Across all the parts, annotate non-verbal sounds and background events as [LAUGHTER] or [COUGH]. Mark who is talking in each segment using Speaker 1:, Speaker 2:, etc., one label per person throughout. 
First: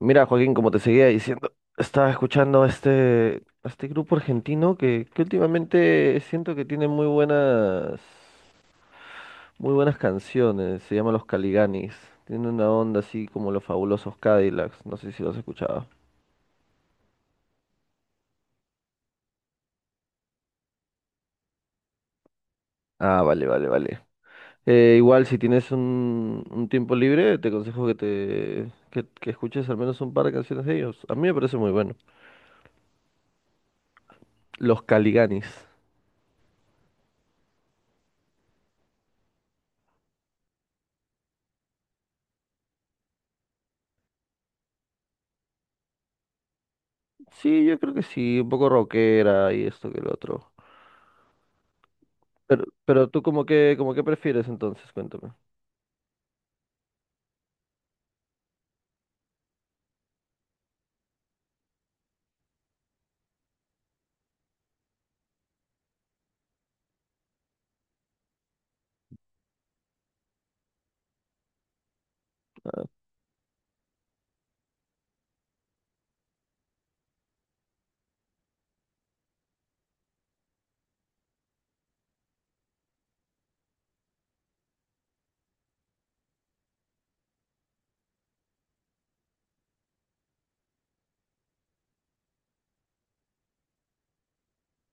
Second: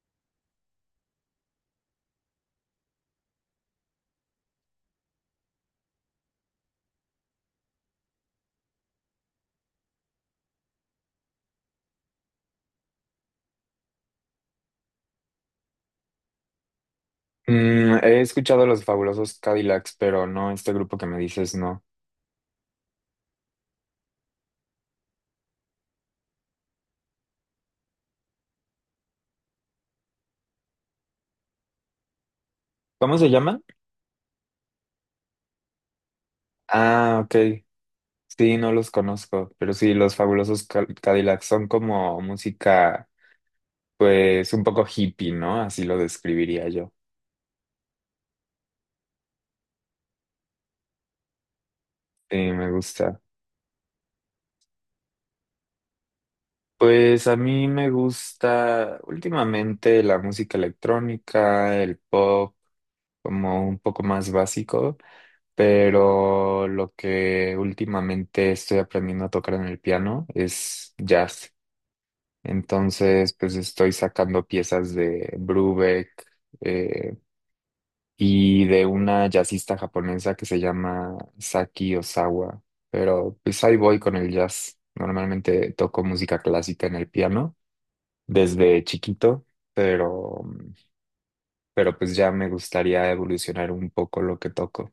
Speaker 1: Mira, Joaquín, como te seguía diciendo, estaba escuchando a este grupo argentino que últimamente siento que tiene muy buenas canciones. Se llama Los Caliganis. Tiene una onda así como los Fabulosos Cadillacs. No sé si los has escuchado.
Speaker 2: He escuchado los fabulosos Cadillacs, pero no, este grupo que me dices no.
Speaker 1: Ah, vale, vale, vale. Igual, si tienes un tiempo libre, te aconsejo que que escuches al menos un par de canciones de ellos. A mí me parece muy bueno.
Speaker 2: ¿Cómo se llama?
Speaker 1: Los Caliganis.
Speaker 2: Ah, ok. Sí, no los conozco, pero sí, los fabulosos Cadillacs son como música, pues un poco hippie, ¿no? Así lo describiría yo.
Speaker 1: Sí, yo creo que sí, un poco rockera y esto que el otro.
Speaker 2: Sí, me
Speaker 1: Pero
Speaker 2: gusta.
Speaker 1: tú como que prefieres entonces, cuéntame.
Speaker 2: Pues a mí me gusta últimamente la música electrónica, el pop, como un poco más básico. Pero lo que últimamente estoy aprendiendo a tocar en el piano es jazz. Entonces, pues estoy sacando piezas de Brubeck eh, y de una jazzista japonesa que se llama Saki Osawa, pero pues ahí voy con el jazz. Normalmente toco música clásica en el piano desde chiquito, pero, pero pues ya me gustaría evolucionar un poco lo que toco.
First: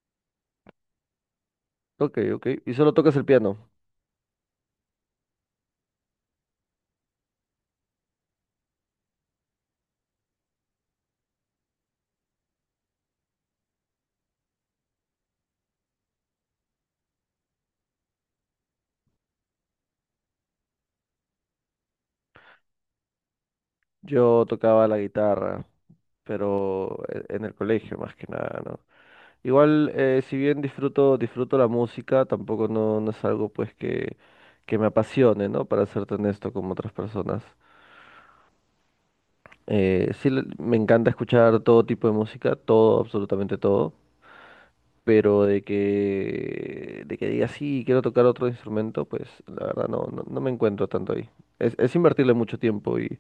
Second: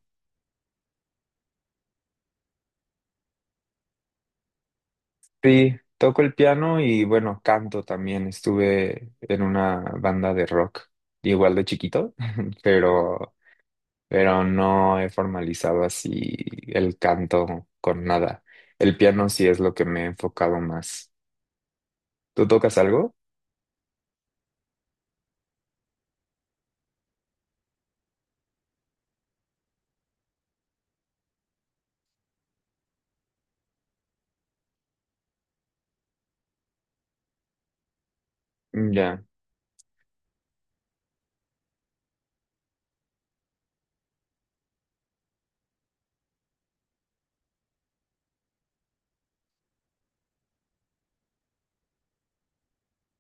Speaker 1: Ok, ok. ¿Y solo tocas el piano?
Speaker 2: Sí, toco el piano y bueno, canto también. Estuve en una banda de rock, igual de chiquito, [LAUGHS] pero, pero no he formalizado así el canto con nada. El piano sí es lo que me he enfocado más. ¿Tú tocas algo?
Speaker 1: Yo tocaba la guitarra, pero en el colegio más que nada, ¿no? Igual, si bien disfruto la música, tampoco no es algo pues que me apasione, ¿no? Para serte honesto como otras personas.
Speaker 2: Ya,
Speaker 1: Sí, me encanta escuchar todo tipo de música, todo, absolutamente todo. Pero de que diga, sí, quiero tocar otro instrumento, pues la verdad no, no me encuentro tanto ahí. Es invertirle mucho tiempo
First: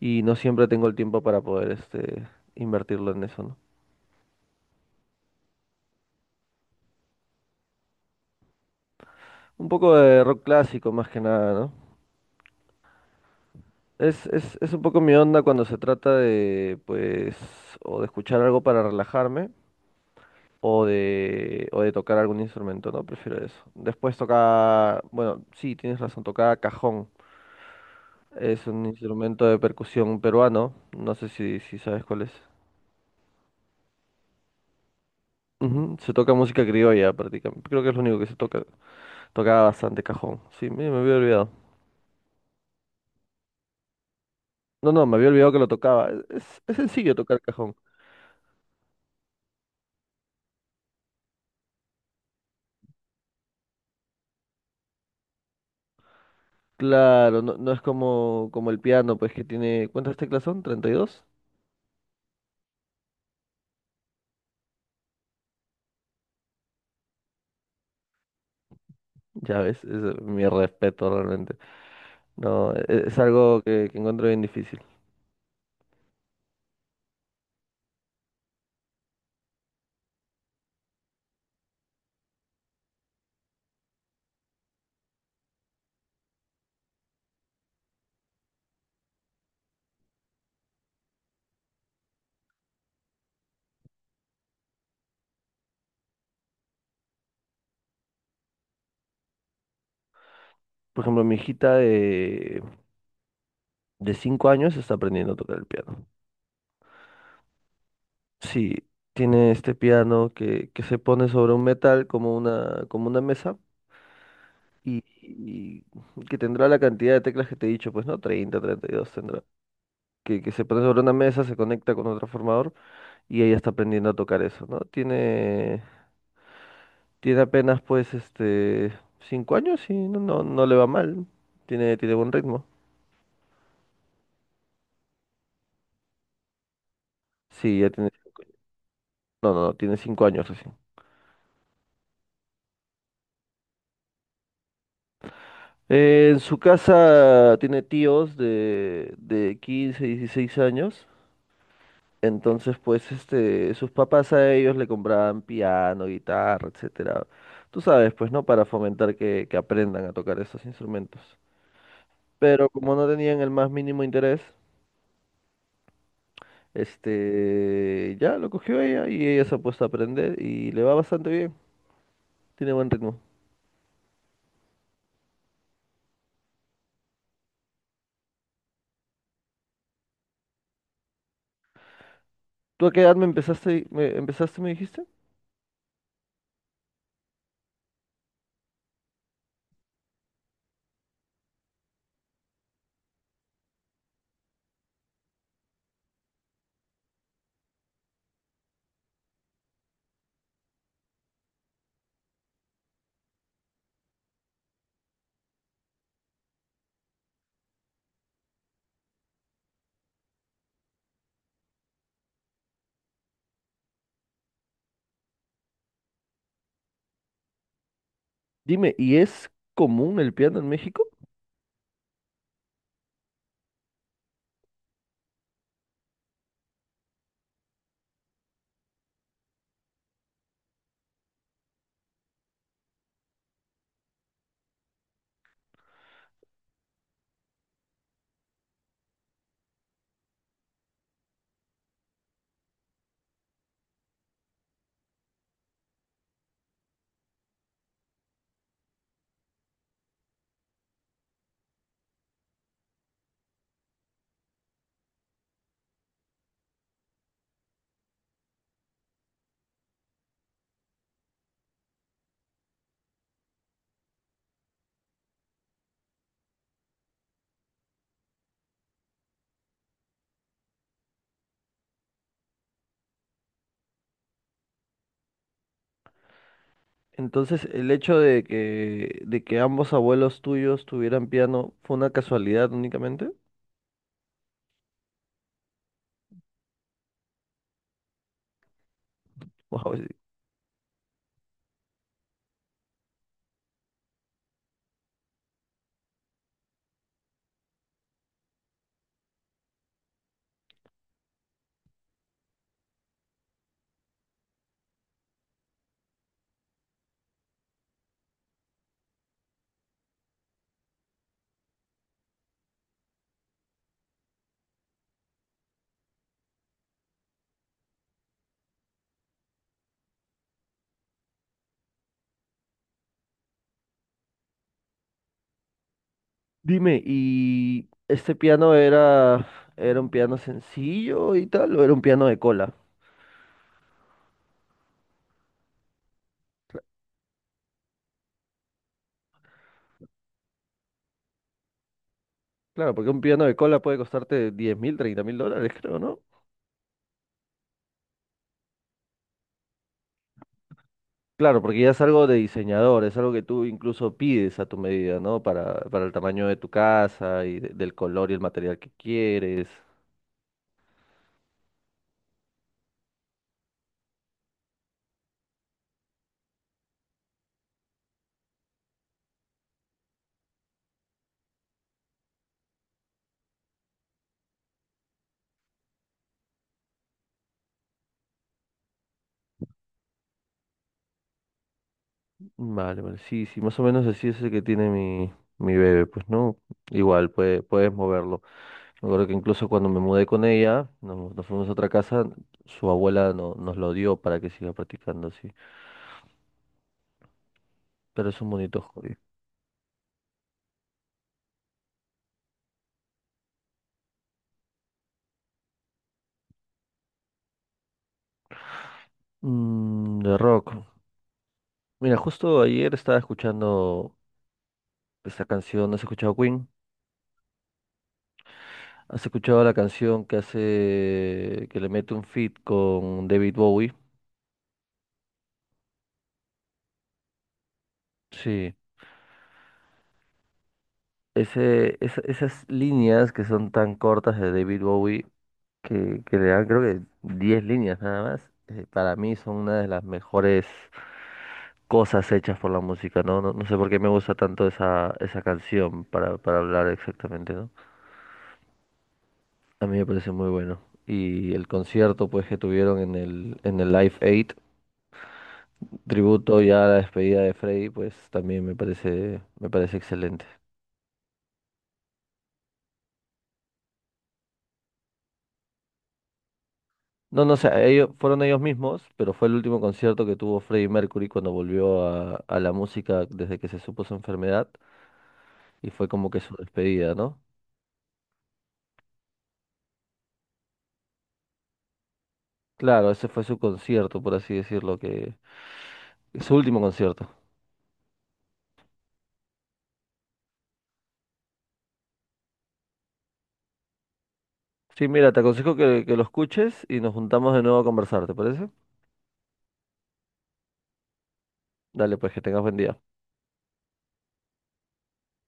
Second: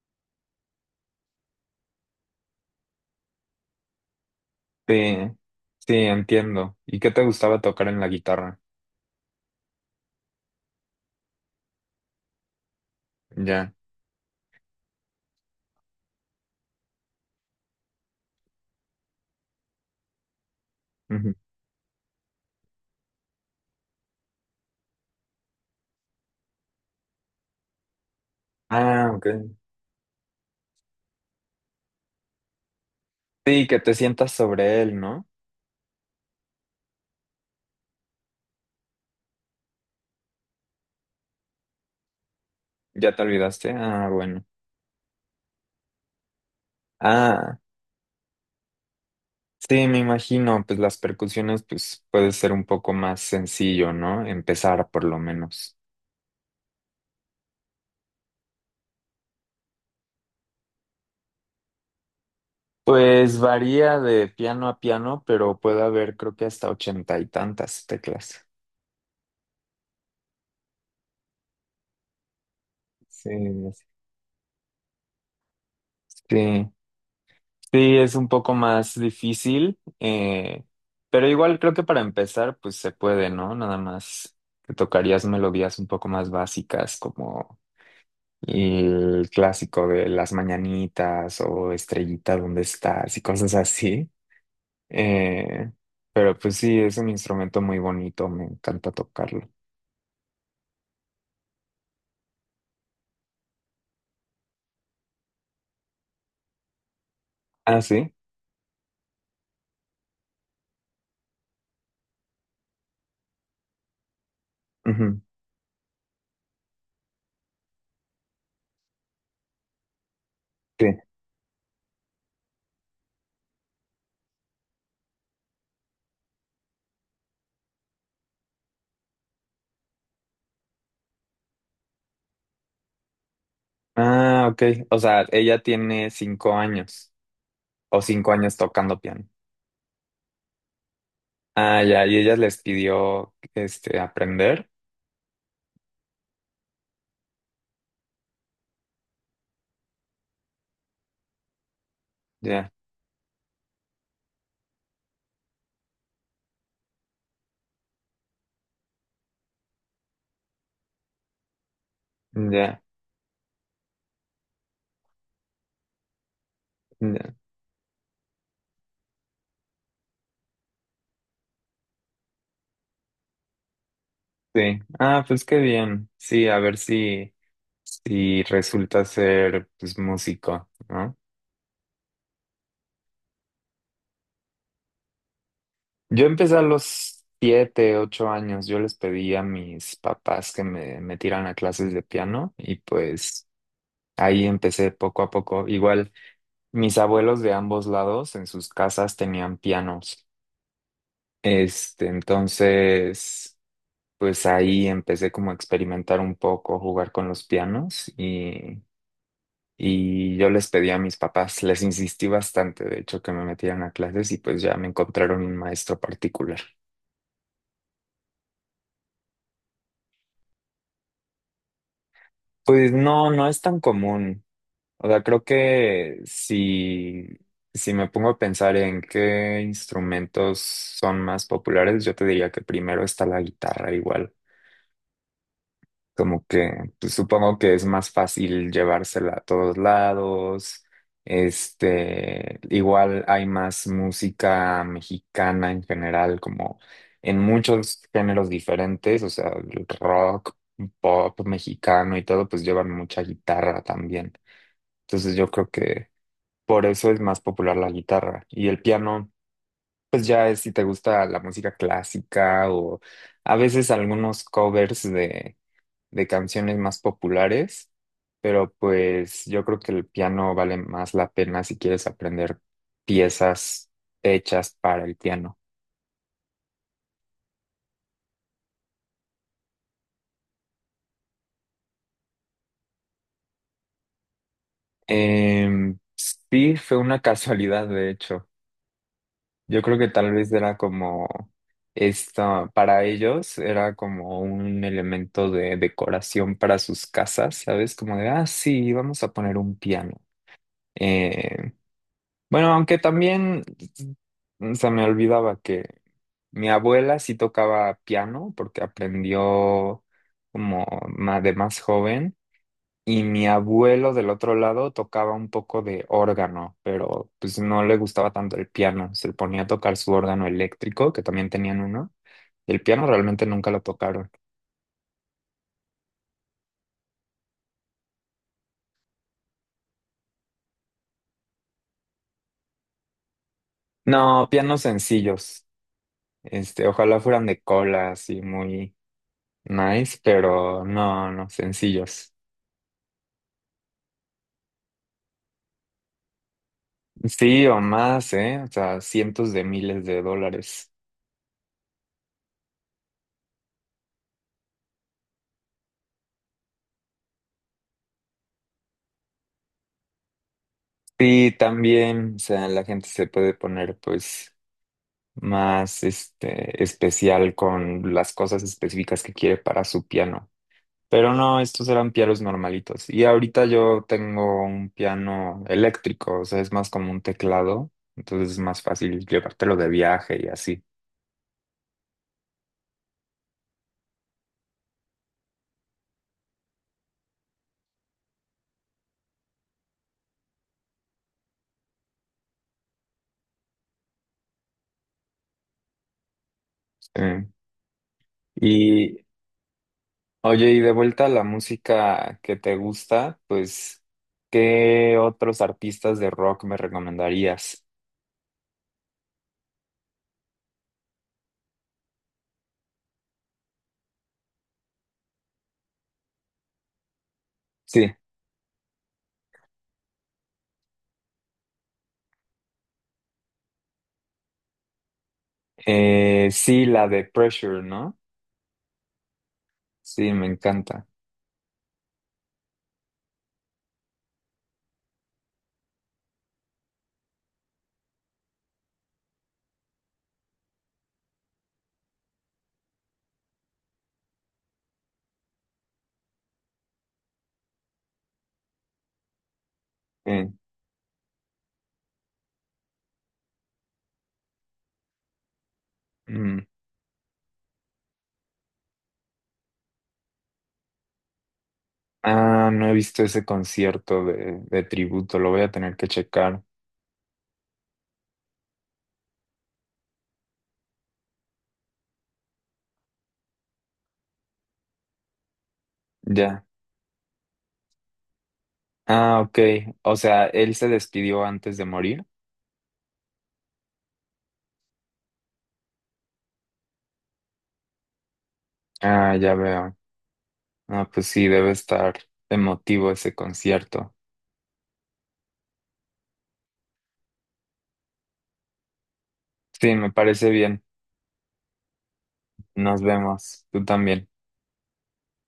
Speaker 1: y no siempre tengo el tiempo para poder invertirlo en eso, ¿no?
Speaker 2: sí, sí, entiendo. ¿Y qué te gustaba tocar en la guitarra?
Speaker 1: Un poco de rock clásico más que nada, ¿no?
Speaker 2: Ya.
Speaker 1: Es un poco mi onda cuando se trata de, pues, o de escuchar algo para relajarme
Speaker 2: Ujú.
Speaker 1: o de tocar algún instrumento, ¿no? Prefiero eso. Después toca, bueno, sí, tienes razón, toca cajón. Es un
Speaker 2: Ah, ok.
Speaker 1: instrumento de percusión peruano. No sé si sabes cuál es.
Speaker 2: Sí, que te sientas sobre él, ¿no?
Speaker 1: Ujú, se toca música criolla prácticamente. Creo que es lo único que se toca. Tocaba bastante cajón. Sí, me había olvidado.
Speaker 2: ¿Ya te olvidaste? Ah, bueno.
Speaker 1: No, no, me había olvidado que lo tocaba. Es sencillo tocar
Speaker 2: Ah.
Speaker 1: cajón.
Speaker 2: Sí, me imagino, pues las percusiones, pues puede ser un poco más sencillo, ¿no? Empezar por lo menos.
Speaker 1: Claro, no, no es como el piano, pues que tiene… ¿Cuántas teclas son? 32.
Speaker 2: Pues varía de piano a piano, pero puede haber creo que hasta ochenta y tantas teclas.
Speaker 1: Ya ves, es mi respeto realmente. No, es
Speaker 2: Sí,
Speaker 1: algo que encuentro bien difícil.
Speaker 2: sí, sí, es un poco más difícil, pero igual creo que para empezar, pues se puede, ¿no? Nada más te tocarías melodías un poco más básicas como el clásico de las mañanitas o estrellita, ¿dónde estás? Y cosas así. Eh, pero pues sí, es un instrumento muy bonito, me encanta tocarlo.
Speaker 1: Por ejemplo, mi hijita de 5 años está aprendiendo a tocar el piano.
Speaker 2: Ah, sí.
Speaker 1: Sí, tiene este piano que se pone sobre un metal como como una mesa
Speaker 2: Ujú,
Speaker 1: y que tendrá la cantidad de teclas que te he dicho, pues no, 32 tendrá. Que se pone
Speaker 2: sí.
Speaker 1: sobre una mesa, se conecta con otro formador y ella está aprendiendo a tocar eso, ¿no? Tiene, tiene apenas pues este 5 años y no, no, no le va mal, tiene, tiene buen ritmo.
Speaker 2: Ah, ok. O sea, ella tiene 5 años
Speaker 1: Sí, ya
Speaker 2: o
Speaker 1: tiene
Speaker 2: cinco
Speaker 1: 5 años.
Speaker 2: años tocando piano.
Speaker 1: No, no, no, tiene 5 años recién.
Speaker 2: Ah, ya, y ella les pidió este aprender.
Speaker 1: En su casa tiene tíos de 15, 16 años.
Speaker 2: Ya,
Speaker 1: Entonces, pues, este, sus papás a ellos le compraban piano, guitarra, etcétera. Tú sabes, pues, ¿no? Para fomentar que aprendan a tocar esos instrumentos. Pero
Speaker 2: ya,
Speaker 1: como no tenían el más mínimo interés,
Speaker 2: ya.
Speaker 1: este, ya lo cogió ella y ella se ha puesto a aprender y le va bastante bien. Tiene buen ritmo.
Speaker 2: Sí. Ah, pues qué bien. Sí, a ver si, si resulta ser pues músico, ¿no?
Speaker 1: ¿Tú a qué edad me dijiste?
Speaker 2: Yo empecé a los 7, 8 años. Yo les pedí a mis papás que me metieran a clases de piano y pues ahí empecé poco a poco. Igual mis abuelos de ambos lados en sus casas tenían pianos. Este, entonces, pues ahí empecé como a experimentar un poco, jugar con los pianos y yo les pedí a mis papás, les insistí bastante, de hecho, que me metieran a clases y pues ya me encontraron un maestro particular.
Speaker 1: Dime, ¿y es común el piano en México?
Speaker 2: Pues no, no es tan común. O sea, creo que si me pongo a pensar en qué instrumentos son más populares, yo te diría que primero está la guitarra igual. Como que pues, supongo que es más fácil llevársela a todos lados. Este, igual hay más música mexicana en general, como en muchos géneros diferentes, o sea, el rock, pop mexicano y todo, pues llevan mucha guitarra también. Entonces yo creo que por eso es más popular la guitarra. Y el piano, pues ya es si te gusta la música clásica o a veces algunos covers de canciones más populares, pero pues yo creo que el piano vale más la pena si quieres aprender piezas hechas para el piano.
Speaker 1: Entonces, el hecho de de que ambos abuelos tuyos tuvieran piano fue una casualidad únicamente.
Speaker 2: Sí, fue una [LAUGHS] casualidad, de hecho. Yo
Speaker 1: Wow.
Speaker 2: creo que tal vez era como esta, para ellos era como un elemento de decoración para sus casas, ¿sabes? Como de, ah, sí, vamos a poner un piano. Eh, bueno, aunque también se me olvidaba que mi abuela sí tocaba piano porque aprendió como de más joven. Y mi abuelo del otro lado tocaba un poco de órgano, pero pues no le gustaba tanto el piano. Se ponía a tocar su órgano eléctrico, que también tenían uno. El piano realmente nunca lo tocaron.
Speaker 1: Dime, ¿y este piano era un piano sencillo y tal, o era un piano de cola?
Speaker 2: No, pianos sencillos. Este, ojalá fueran de cola, así muy nice, pero no, no, sencillos.
Speaker 1: Claro, porque un piano de cola puede costarte 10.000, 30.000 dólares, [LAUGHS] creo, ¿no?
Speaker 2: Sí, o más, ¿eh? O sea, cientos de miles de dólares.
Speaker 1: Claro, porque ya es algo de diseñador, es algo que tú incluso pides a tu medida, ¿no? Para el tamaño de tu casa y del color y el material que quieres.
Speaker 2: Sí, también, o sea, la gente se puede poner, pues. Más este, especial con las cosas específicas que quiere para su piano. Pero no, estos eran pianos normalitos. Y ahorita yo tengo un piano eléctrico, o sea, es más como un teclado, entonces es más fácil llevártelo de viaje y así.
Speaker 1: Vale, vale, sí, sí, más o menos así es el que tiene mi bebé, pues, ¿no? Igual, puedes moverlo. Me acuerdo que incluso cuando me mudé con ella, nos fuimos a otra casa, su abuela nos lo dio para que siga practicando así.
Speaker 2: Eh,
Speaker 1: Pero es un bonito hobby.
Speaker 2: Y oye, y de vuelta a la música que te gusta, pues, ¿qué otros artistas de rock me recomendarías?
Speaker 1: Mm, de rock. Mira, justo ayer estaba escuchando esta canción. ¿Has escuchado Queen?
Speaker 2: Sí,
Speaker 1: ¿Has escuchado la canción que hace, que le mete un feat con David Bowie?
Speaker 2: sí, la de Pressure, ¿no?
Speaker 1: Sí.
Speaker 2: Sí, me encanta.
Speaker 1: Ese, esas líneas que son tan cortas de David Bowie, que le dan creo que 10 líneas nada más, para mí son una de las mejores cosas hechas por la música, ¿no? No, no sé por qué me gusta tanto esa canción para hablar exactamente, ¿no? A mí me parece
Speaker 2: Eh,
Speaker 1: muy bueno. Y el concierto, pues, que tuvieron en en el Live Aid, tributo
Speaker 2: mm.
Speaker 1: ya a la despedida de Freddy, pues también me parece excelente.
Speaker 2: Ah, no he visto ese concierto de, tributo, lo voy a tener que checar.
Speaker 1: No, no sé, ellos, fueron ellos mismos, pero fue el último concierto que tuvo Freddie Mercury cuando volvió a la música desde que se supo su enfermedad y fue como que su
Speaker 2: Ya.
Speaker 1: despedida, ¿no?
Speaker 2: Ah, ok. O sea, él se despidió antes de morir.
Speaker 1: Claro, ese fue su concierto, por así decirlo, que su último concierto.
Speaker 2: Ah, ya veo. Ah, pues sí, debe estar emotivo ese concierto.
Speaker 1: Sí, mira, te aconsejo que lo escuches y nos juntamos de nuevo a conversar, ¿te parece?
Speaker 2: Sí, me parece bien.
Speaker 1: Dale, pues que tengas buen día.
Speaker 2: Nos vemos. Tú también.